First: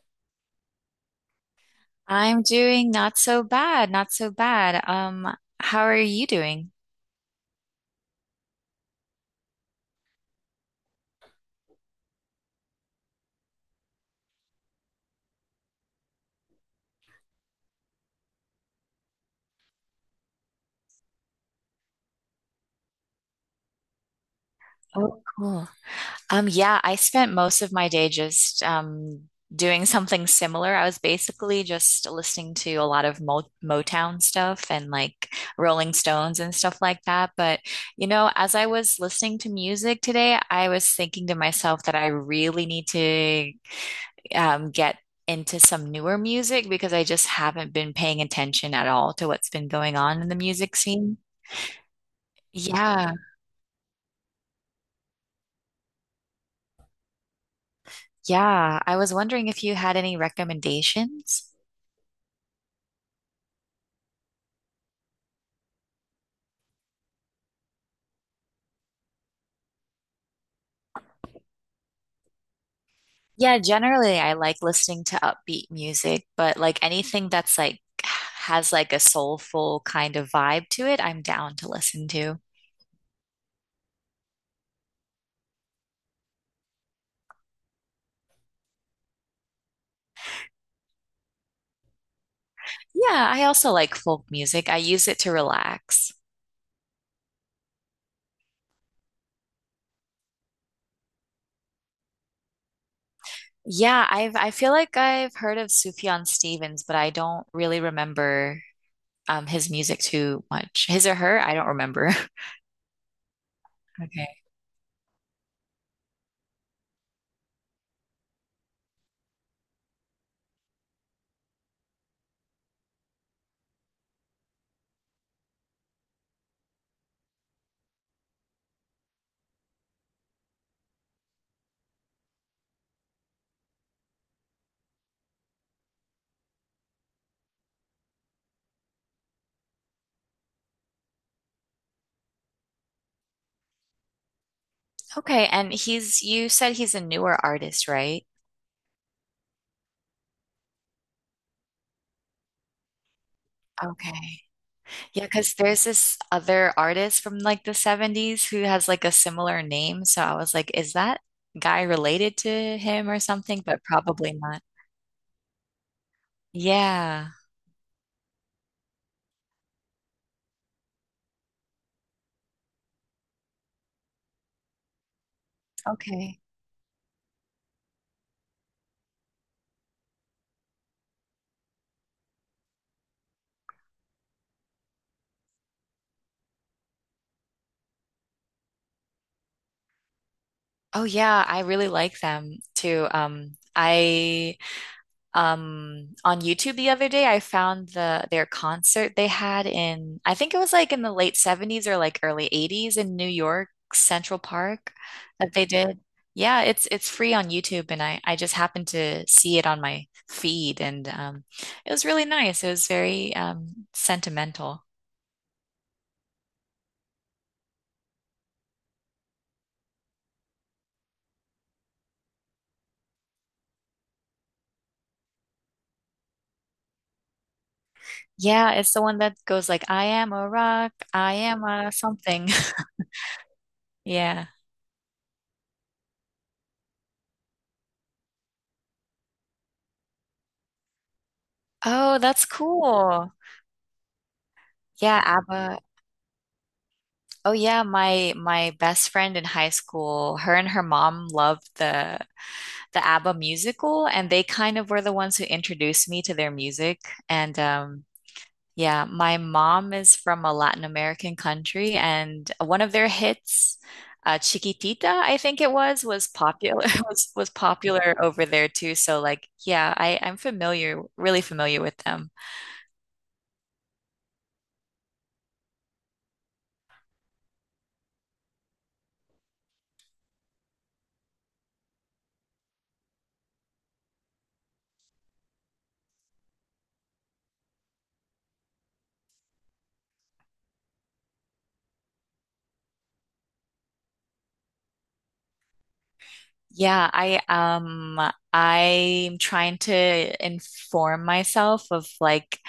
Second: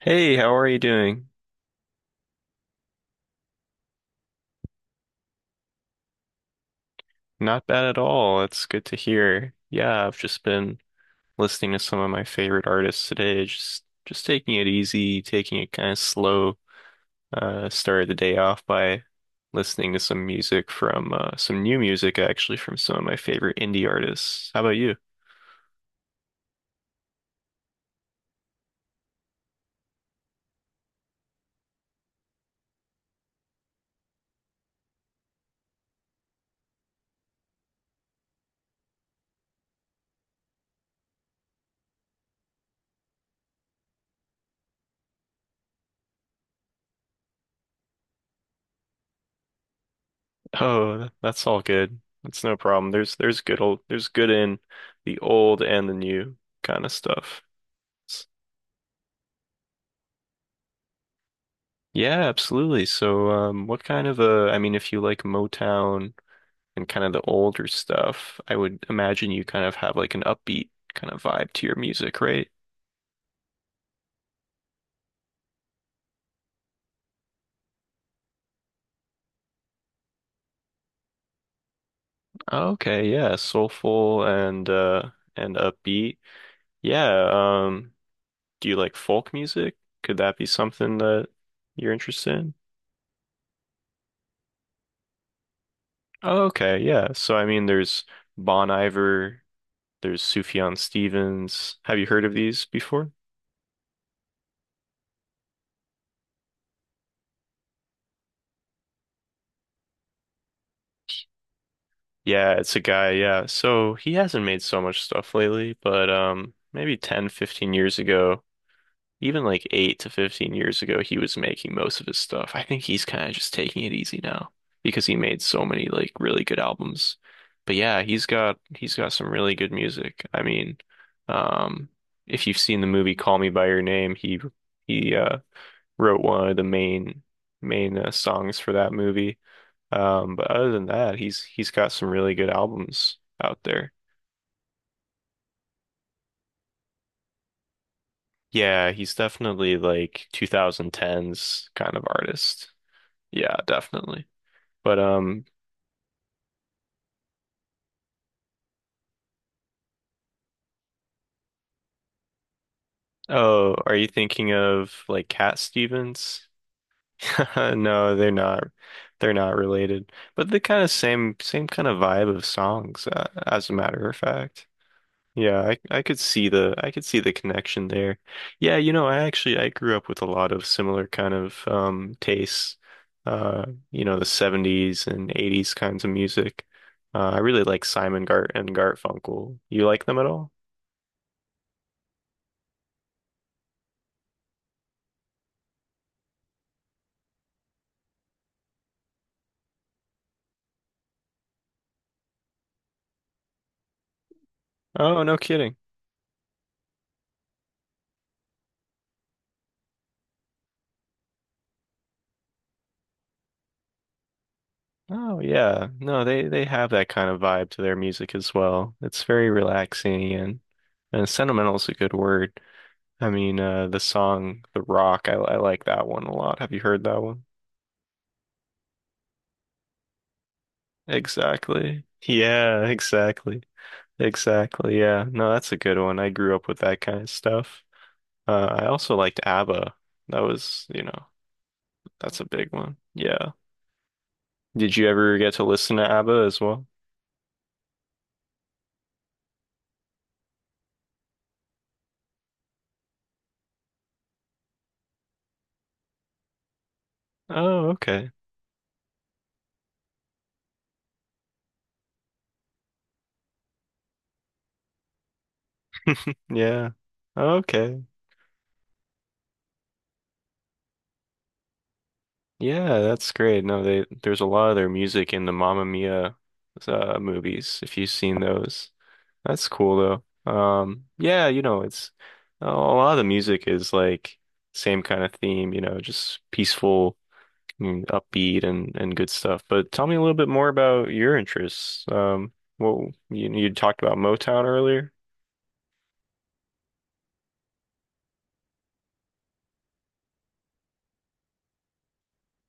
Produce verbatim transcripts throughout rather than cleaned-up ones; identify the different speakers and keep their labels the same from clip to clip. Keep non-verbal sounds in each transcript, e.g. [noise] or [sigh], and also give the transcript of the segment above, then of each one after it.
Speaker 1: Hey, how are you doing?
Speaker 2: I'm doing not so bad, not so bad. Um, how are you doing?
Speaker 1: Not bad at all. It's good to hear. Yeah, I've just been listening to some of my favorite artists today. Just just taking it easy, taking it kind of slow. Uh, started the day off by listening to some music from uh, some new music actually from some of my favorite indie artists. How about you?
Speaker 2: Oh, cool. Um, yeah, I spent most of my day just um doing [laughs] something similar. I was basically just listening to a lot of Mo Motown stuff and like Rolling Stones and stuff like that. But you know, as I was listening to music today, I was thinking to myself that I really need to um, get into some newer music because I just haven't been paying attention at all to what's been going on in the music
Speaker 1: Oh, th-
Speaker 2: scene.
Speaker 1: that's all good. That's no problem.
Speaker 2: Yeah,
Speaker 1: There's there's good old there's good in the old and the new kind of stuff.
Speaker 2: yeah. I was wondering if you had any recommendations.
Speaker 1: Yeah, absolutely. So, um, what kind of a, I mean, if you like Motown and kind of the older stuff, I would imagine you kind of have like an upbeat kind of vibe to your music, right?
Speaker 2: Yeah, generally I like listening to upbeat music, but like anything that's like has like a soulful kind of vibe to it, I'm down to listen to.
Speaker 1: Okay, yeah, soulful and uh and upbeat. Yeah, um, do you like folk music? Could that be something that you're interested in?
Speaker 2: Yeah, I also like folk music. I use it to relax.
Speaker 1: Oh, okay, yeah. So, I mean, there's Bon Iver, there's Sufjan Stevens. Have you heard of these before?
Speaker 2: Yeah, I've I feel like I've heard of Sufjan Stevens, but I don't really remember um, his music too much. His or her? I don't remember. [laughs]
Speaker 1: Yeah, it's a guy, yeah. So he
Speaker 2: Okay.
Speaker 1: hasn't made so much stuff lately, but um maybe ten, fifteen years ago, even like eight to fifteen years ago, he was making most of his stuff. I think he's kind of just taking it easy now because he made so many like really good albums. But yeah, he's got he's got some really good music. I mean, um if you've seen the movie Call Me by Your Name, he he uh wrote one of the main main uh, songs for that movie. Um, but other than that, he's he's got some really good albums out there.
Speaker 2: Okay. And he's, you said he's a newer artist, right?
Speaker 1: Yeah, he's definitely like twenty tens kind of artist. Yeah, definitely.
Speaker 2: Okay.
Speaker 1: But
Speaker 2: Yeah,
Speaker 1: um,
Speaker 2: because there's this other artist from like the seventies who has like a similar name. So I was like, is that guy related to him or something?
Speaker 1: oh,
Speaker 2: But
Speaker 1: are you
Speaker 2: probably
Speaker 1: thinking
Speaker 2: not.
Speaker 1: of like Cat Stevens?
Speaker 2: Yeah.
Speaker 1: [laughs] No, they're not. They're not related. But the kind of same same kind of vibe of songs, uh, as a matter of fact. Yeah, I I could
Speaker 2: Okay.
Speaker 1: see the I could see the connection there. Yeah, you know, I actually I grew up with a lot of similar kind of um tastes. Uh, you know, the seventies and eighties kinds of music. Uh, I really like Simon Gart and Garfunkel. You like them at all?
Speaker 2: Oh yeah, I really like them too. Um, I Um, on YouTube the other day. I found the their concert they had in I think it was like in the late seventies or like early eighties in New York Central Park
Speaker 1: Oh, no
Speaker 2: that they
Speaker 1: kidding.
Speaker 2: did. Yeah, it's it's free on YouTube, and I I just happened to see it on my feed, and um it was really nice. It was very um sentimental.
Speaker 1: Oh, yeah. No, they they have that kind of vibe to their music as well. It's very relaxing and and sentimental is a good word. I mean, uh, the song The Rock, I I like that one a lot. Have you heard that one?
Speaker 2: Yeah, it's the one that goes like I am a rock, I am a
Speaker 1: Exactly.
Speaker 2: something. [laughs]
Speaker 1: Yeah, exactly.
Speaker 2: Yeah.
Speaker 1: Exactly. Yeah. No, that's a good one. I grew up with that kind of stuff. Uh, I also liked ABBA. That was, you know,
Speaker 2: Oh,
Speaker 1: that's a
Speaker 2: that's
Speaker 1: big one.
Speaker 2: cool.
Speaker 1: Yeah. Did you
Speaker 2: Yeah,
Speaker 1: ever get to
Speaker 2: ABBA.
Speaker 1: listen to ABBA as well?
Speaker 2: Oh yeah, my my best friend in high school, her and her mom loved the the ABBA musical, and they kind of were the ones who introduced me to their music. And
Speaker 1: Oh,
Speaker 2: um,
Speaker 1: okay.
Speaker 2: yeah, my mom is from a Latin American country, and one of their hits, uh, Chiquitita, I think it was, was popular
Speaker 1: Yeah.
Speaker 2: [laughs] was was
Speaker 1: Okay.
Speaker 2: popular over there too. So like, yeah, I I'm familiar, really familiar with them.
Speaker 1: Yeah, that's great. No, they there's a lot of their music in the Mamma Mia uh movies, if you've seen those. That's cool though. Um, yeah, you know, it's a lot of the music is like same kind of theme, you know, just peaceful and upbeat and and good stuff. But tell me a little bit more about your interests. Um, well, you you talked about Motown earlier.
Speaker 2: Yeah, I um I'm trying to inform myself of like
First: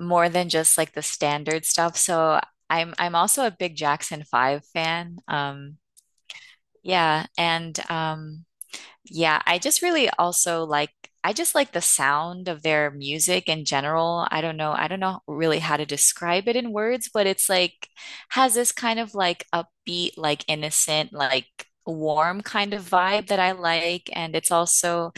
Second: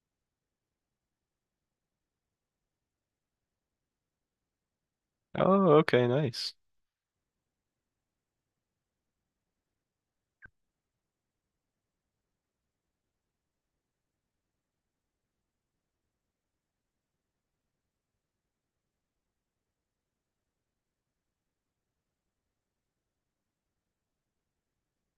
Speaker 2: more than just like the standard stuff. So I'm I'm also a big Jackson five fan.
Speaker 1: Oh,
Speaker 2: Um
Speaker 1: okay, nice.
Speaker 2: yeah, and um yeah, I just really also like I just like the sound of their music in general. I don't know, I don't know really how to describe it in words, but it's like has this kind of like upbeat, like innocent, like warm kind of vibe that I like. And it's also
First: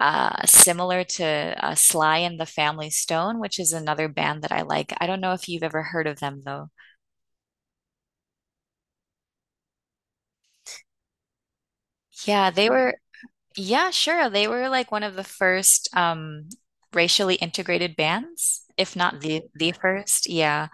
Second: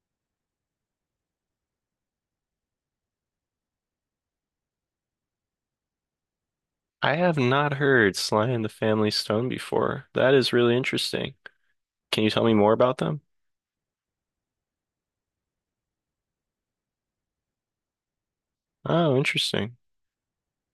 Speaker 2: uh similar to uh, Sly and the Family Stone, which is another band that I like. I don't know if you've ever heard of them though.
Speaker 1: I have not heard Sly and the Family Stone before. That is really interesting. Can you tell
Speaker 2: Yeah,
Speaker 1: me
Speaker 2: they
Speaker 1: more
Speaker 2: were
Speaker 1: about them?
Speaker 2: Yeah, sure. They were like one of the first um, racially integrated bands, if
Speaker 1: Oh,
Speaker 2: not the the
Speaker 1: interesting.
Speaker 2: first. Yeah.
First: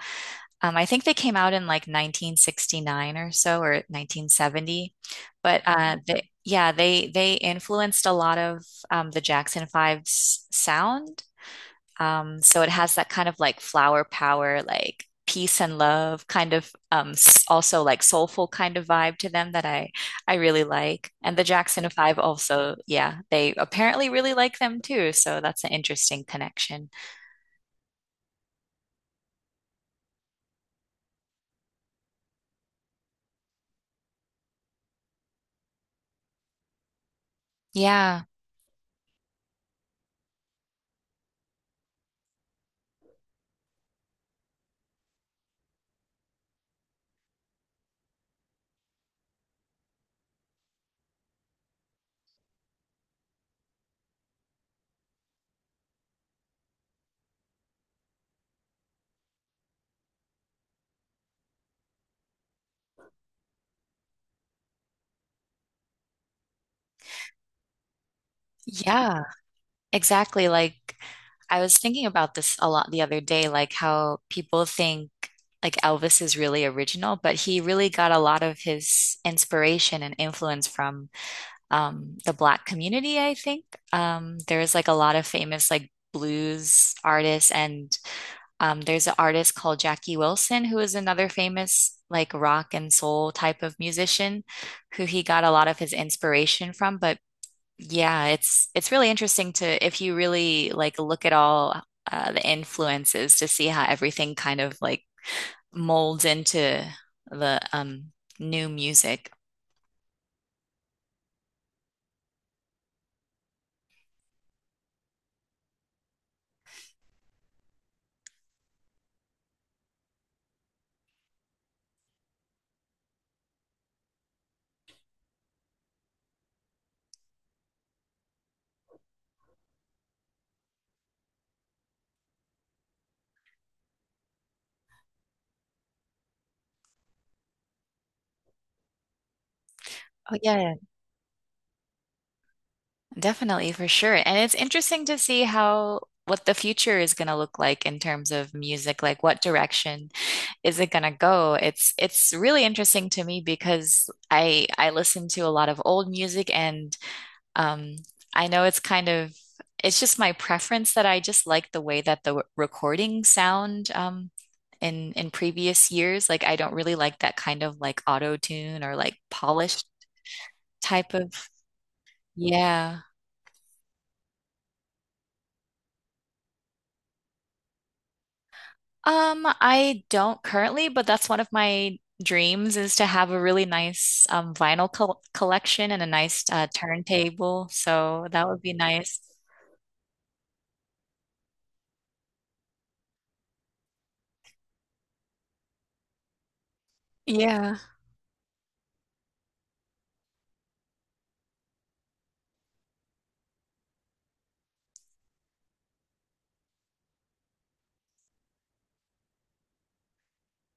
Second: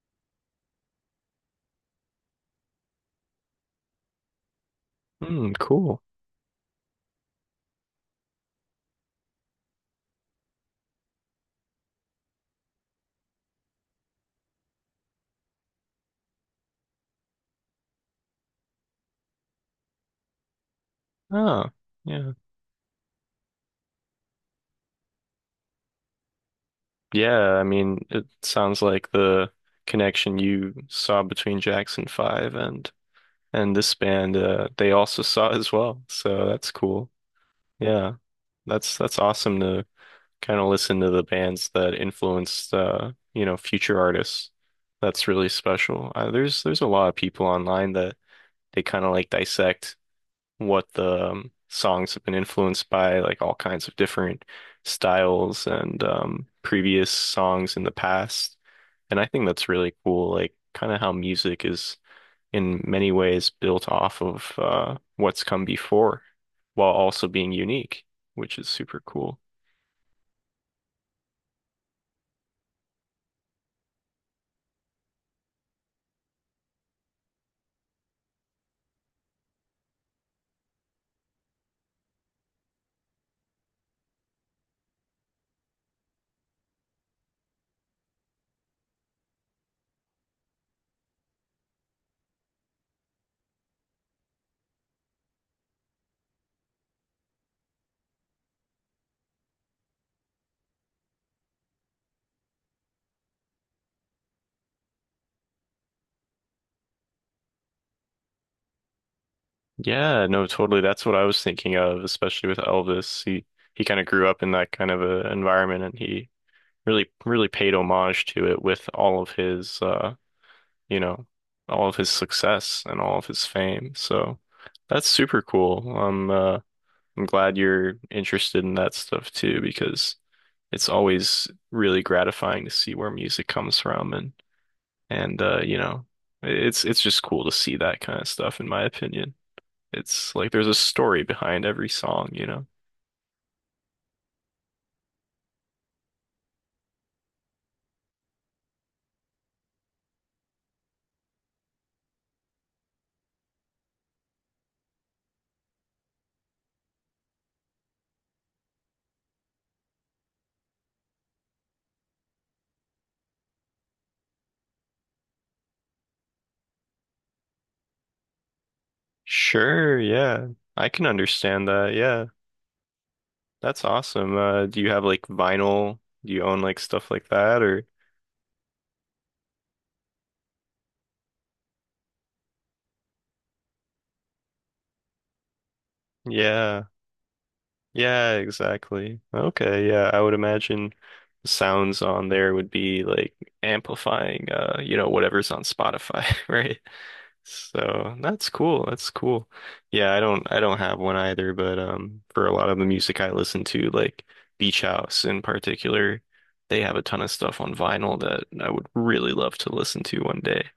Speaker 2: Um, I think they came out in like nineteen sixty-nine or so or nineteen seventy.
Speaker 1: Hmm,
Speaker 2: But uh,
Speaker 1: cool.
Speaker 2: they, yeah, they they influenced a lot of um, the Jackson Five's sound, um, so it has that kind of like flower power, like peace and love kind of um s- also like soulful kind of vibe to them that I I really like. And the
Speaker 1: Oh,
Speaker 2: Jackson five
Speaker 1: yeah.
Speaker 2: also, yeah, they apparently really like them too, so that's an interesting connection.
Speaker 1: Yeah, I mean, it sounds like the connection you saw between Jackson five and and this band, uh, they also [laughs] saw as well. So that's cool. Yeah,
Speaker 2: Yeah.
Speaker 1: that's that's awesome to kind of listen to the bands that influenced uh, you know, future artists. That's really special. Uh, there's there's a lot of people online that they kind of like dissect what the um, songs have been influenced by, like all kinds of different styles and um, previous songs in the past. And I think that's really cool, like kind of how music is in many ways built off of uh, what's come before while also being unique, which is super
Speaker 2: Yeah,
Speaker 1: cool.
Speaker 2: exactly. Like I was thinking about this a lot the other day, like how people think like Elvis is really original, but he really got a lot of his inspiration and influence from um, the Black community, I think. Um, there's like a lot of famous like blues artists, and um, there's an artist called Jackie Wilson, who is another famous like rock and soul type of musician, who he got a lot of his inspiration from. But yeah, it's it's really interesting to if you really like look at all uh, the influences to see how everything kind of like molds into the um, new music.
Speaker 1: Yeah, no, totally. That's what I was thinking of, especially with Elvis. He he kind of grew up in that kind of a environment and he really really paid homage to it with all of his uh you know, all of his success and all of his fame. So that's super cool. I'm uh, I'm glad you're interested in that stuff too, because it's always really gratifying to see where music comes from and and uh, you know, it's it's just cool to see that kind of stuff, in my opinion. It's
Speaker 2: Oh,
Speaker 1: like there's a
Speaker 2: yeah.
Speaker 1: story behind every song, you know.
Speaker 2: Definitely, for sure. And it's interesting to see how what the future is going to look like in terms of music, like what direction is it going to go? It's it's really interesting to me because I I listen to a lot of old music, and um I know it's kind of it's just my preference that I just like the way that the w- recording sound um in in previous years. Like I don't really like that kind of like auto tune or like polished
Speaker 1: Sure, yeah. I can
Speaker 2: type of
Speaker 1: understand that. Yeah.
Speaker 2: yeah.
Speaker 1: That's awesome. Uh, do you have like vinyl? Do you own like stuff like that or
Speaker 2: Um, I don't currently, but that's one of my dreams is to have a really nice um, vinyl col collection and a nice uh,
Speaker 1: yeah.
Speaker 2: turntable. So
Speaker 1: Yeah,
Speaker 2: that would be nice.
Speaker 1: exactly. Okay, yeah, I would imagine the sounds on there would be like amplifying uh, you know, whatever's on Spotify, [laughs] right?
Speaker 2: Yeah.
Speaker 1: So that's cool. That's cool. Yeah, I don't I don't have one either, but um for a lot of the music I listen to, like Beach House in particular, they have a ton of stuff on vinyl that I would really love to listen to one day.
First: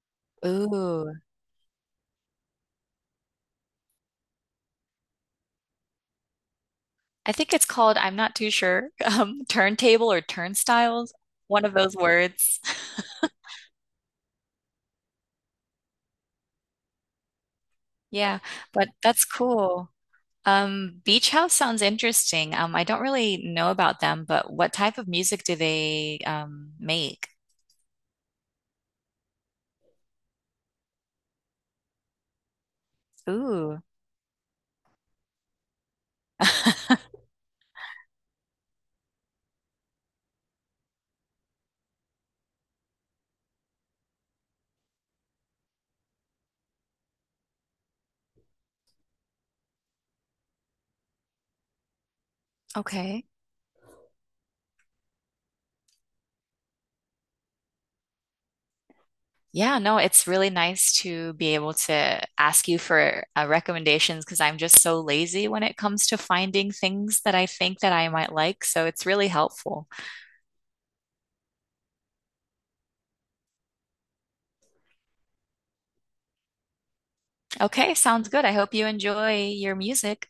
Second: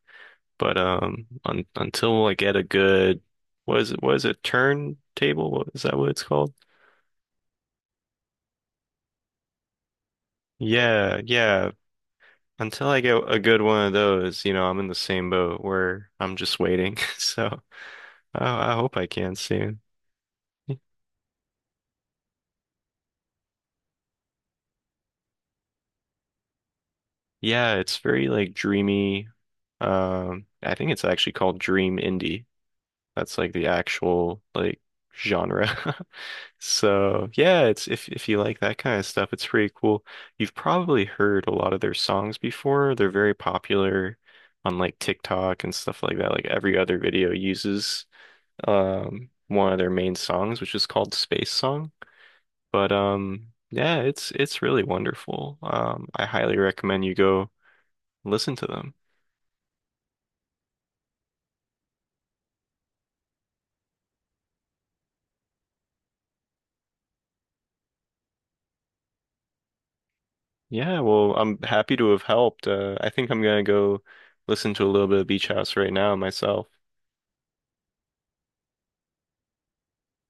Speaker 1: But
Speaker 2: Ooh.
Speaker 1: um un until I get a good what is it what is it turntable? What is that what it's called?
Speaker 2: I think it's called, I'm not too sure, [laughs] um, turntable or turnstiles,
Speaker 1: Yeah,
Speaker 2: one
Speaker 1: yeah.
Speaker 2: of those words. [laughs]
Speaker 1: Until I get a good one of those, you know, I'm in the same boat where I'm just waiting. [laughs] So,
Speaker 2: Yeah,
Speaker 1: I I
Speaker 2: but
Speaker 1: hope I
Speaker 2: that's
Speaker 1: can soon.
Speaker 2: cool. Um, Beach House sounds interesting. Um, I don't really know about them, but what type of music do they um make?
Speaker 1: Yeah, it's very like dreamy. Um, I think it's actually called dream indie. That's like the
Speaker 2: Ooh.
Speaker 1: actual like genre. [laughs]
Speaker 2: [laughs]
Speaker 1: So, yeah, it's if if you like that kind of stuff, it's pretty cool. You've probably heard a lot of their songs before. They're very popular on like TikTok and stuff like that. Like every other video uses um one of their main songs, which is called Space Song. But
Speaker 2: Okay.
Speaker 1: um yeah, it's it's really wonderful. Um I highly recommend you go listen to them.
Speaker 2: Yeah, no, it's really nice to be able to ask you for uh, recommendations because I'm just so lazy when it comes to finding things that I think that I might like. So it's really helpful.
Speaker 1: Yeah, well, I'm happy to have helped. Uh, I think I'm gonna go listen to a little bit of Beach House right now myself.
Speaker 2: Okay, sounds good. I hope you enjoy your music.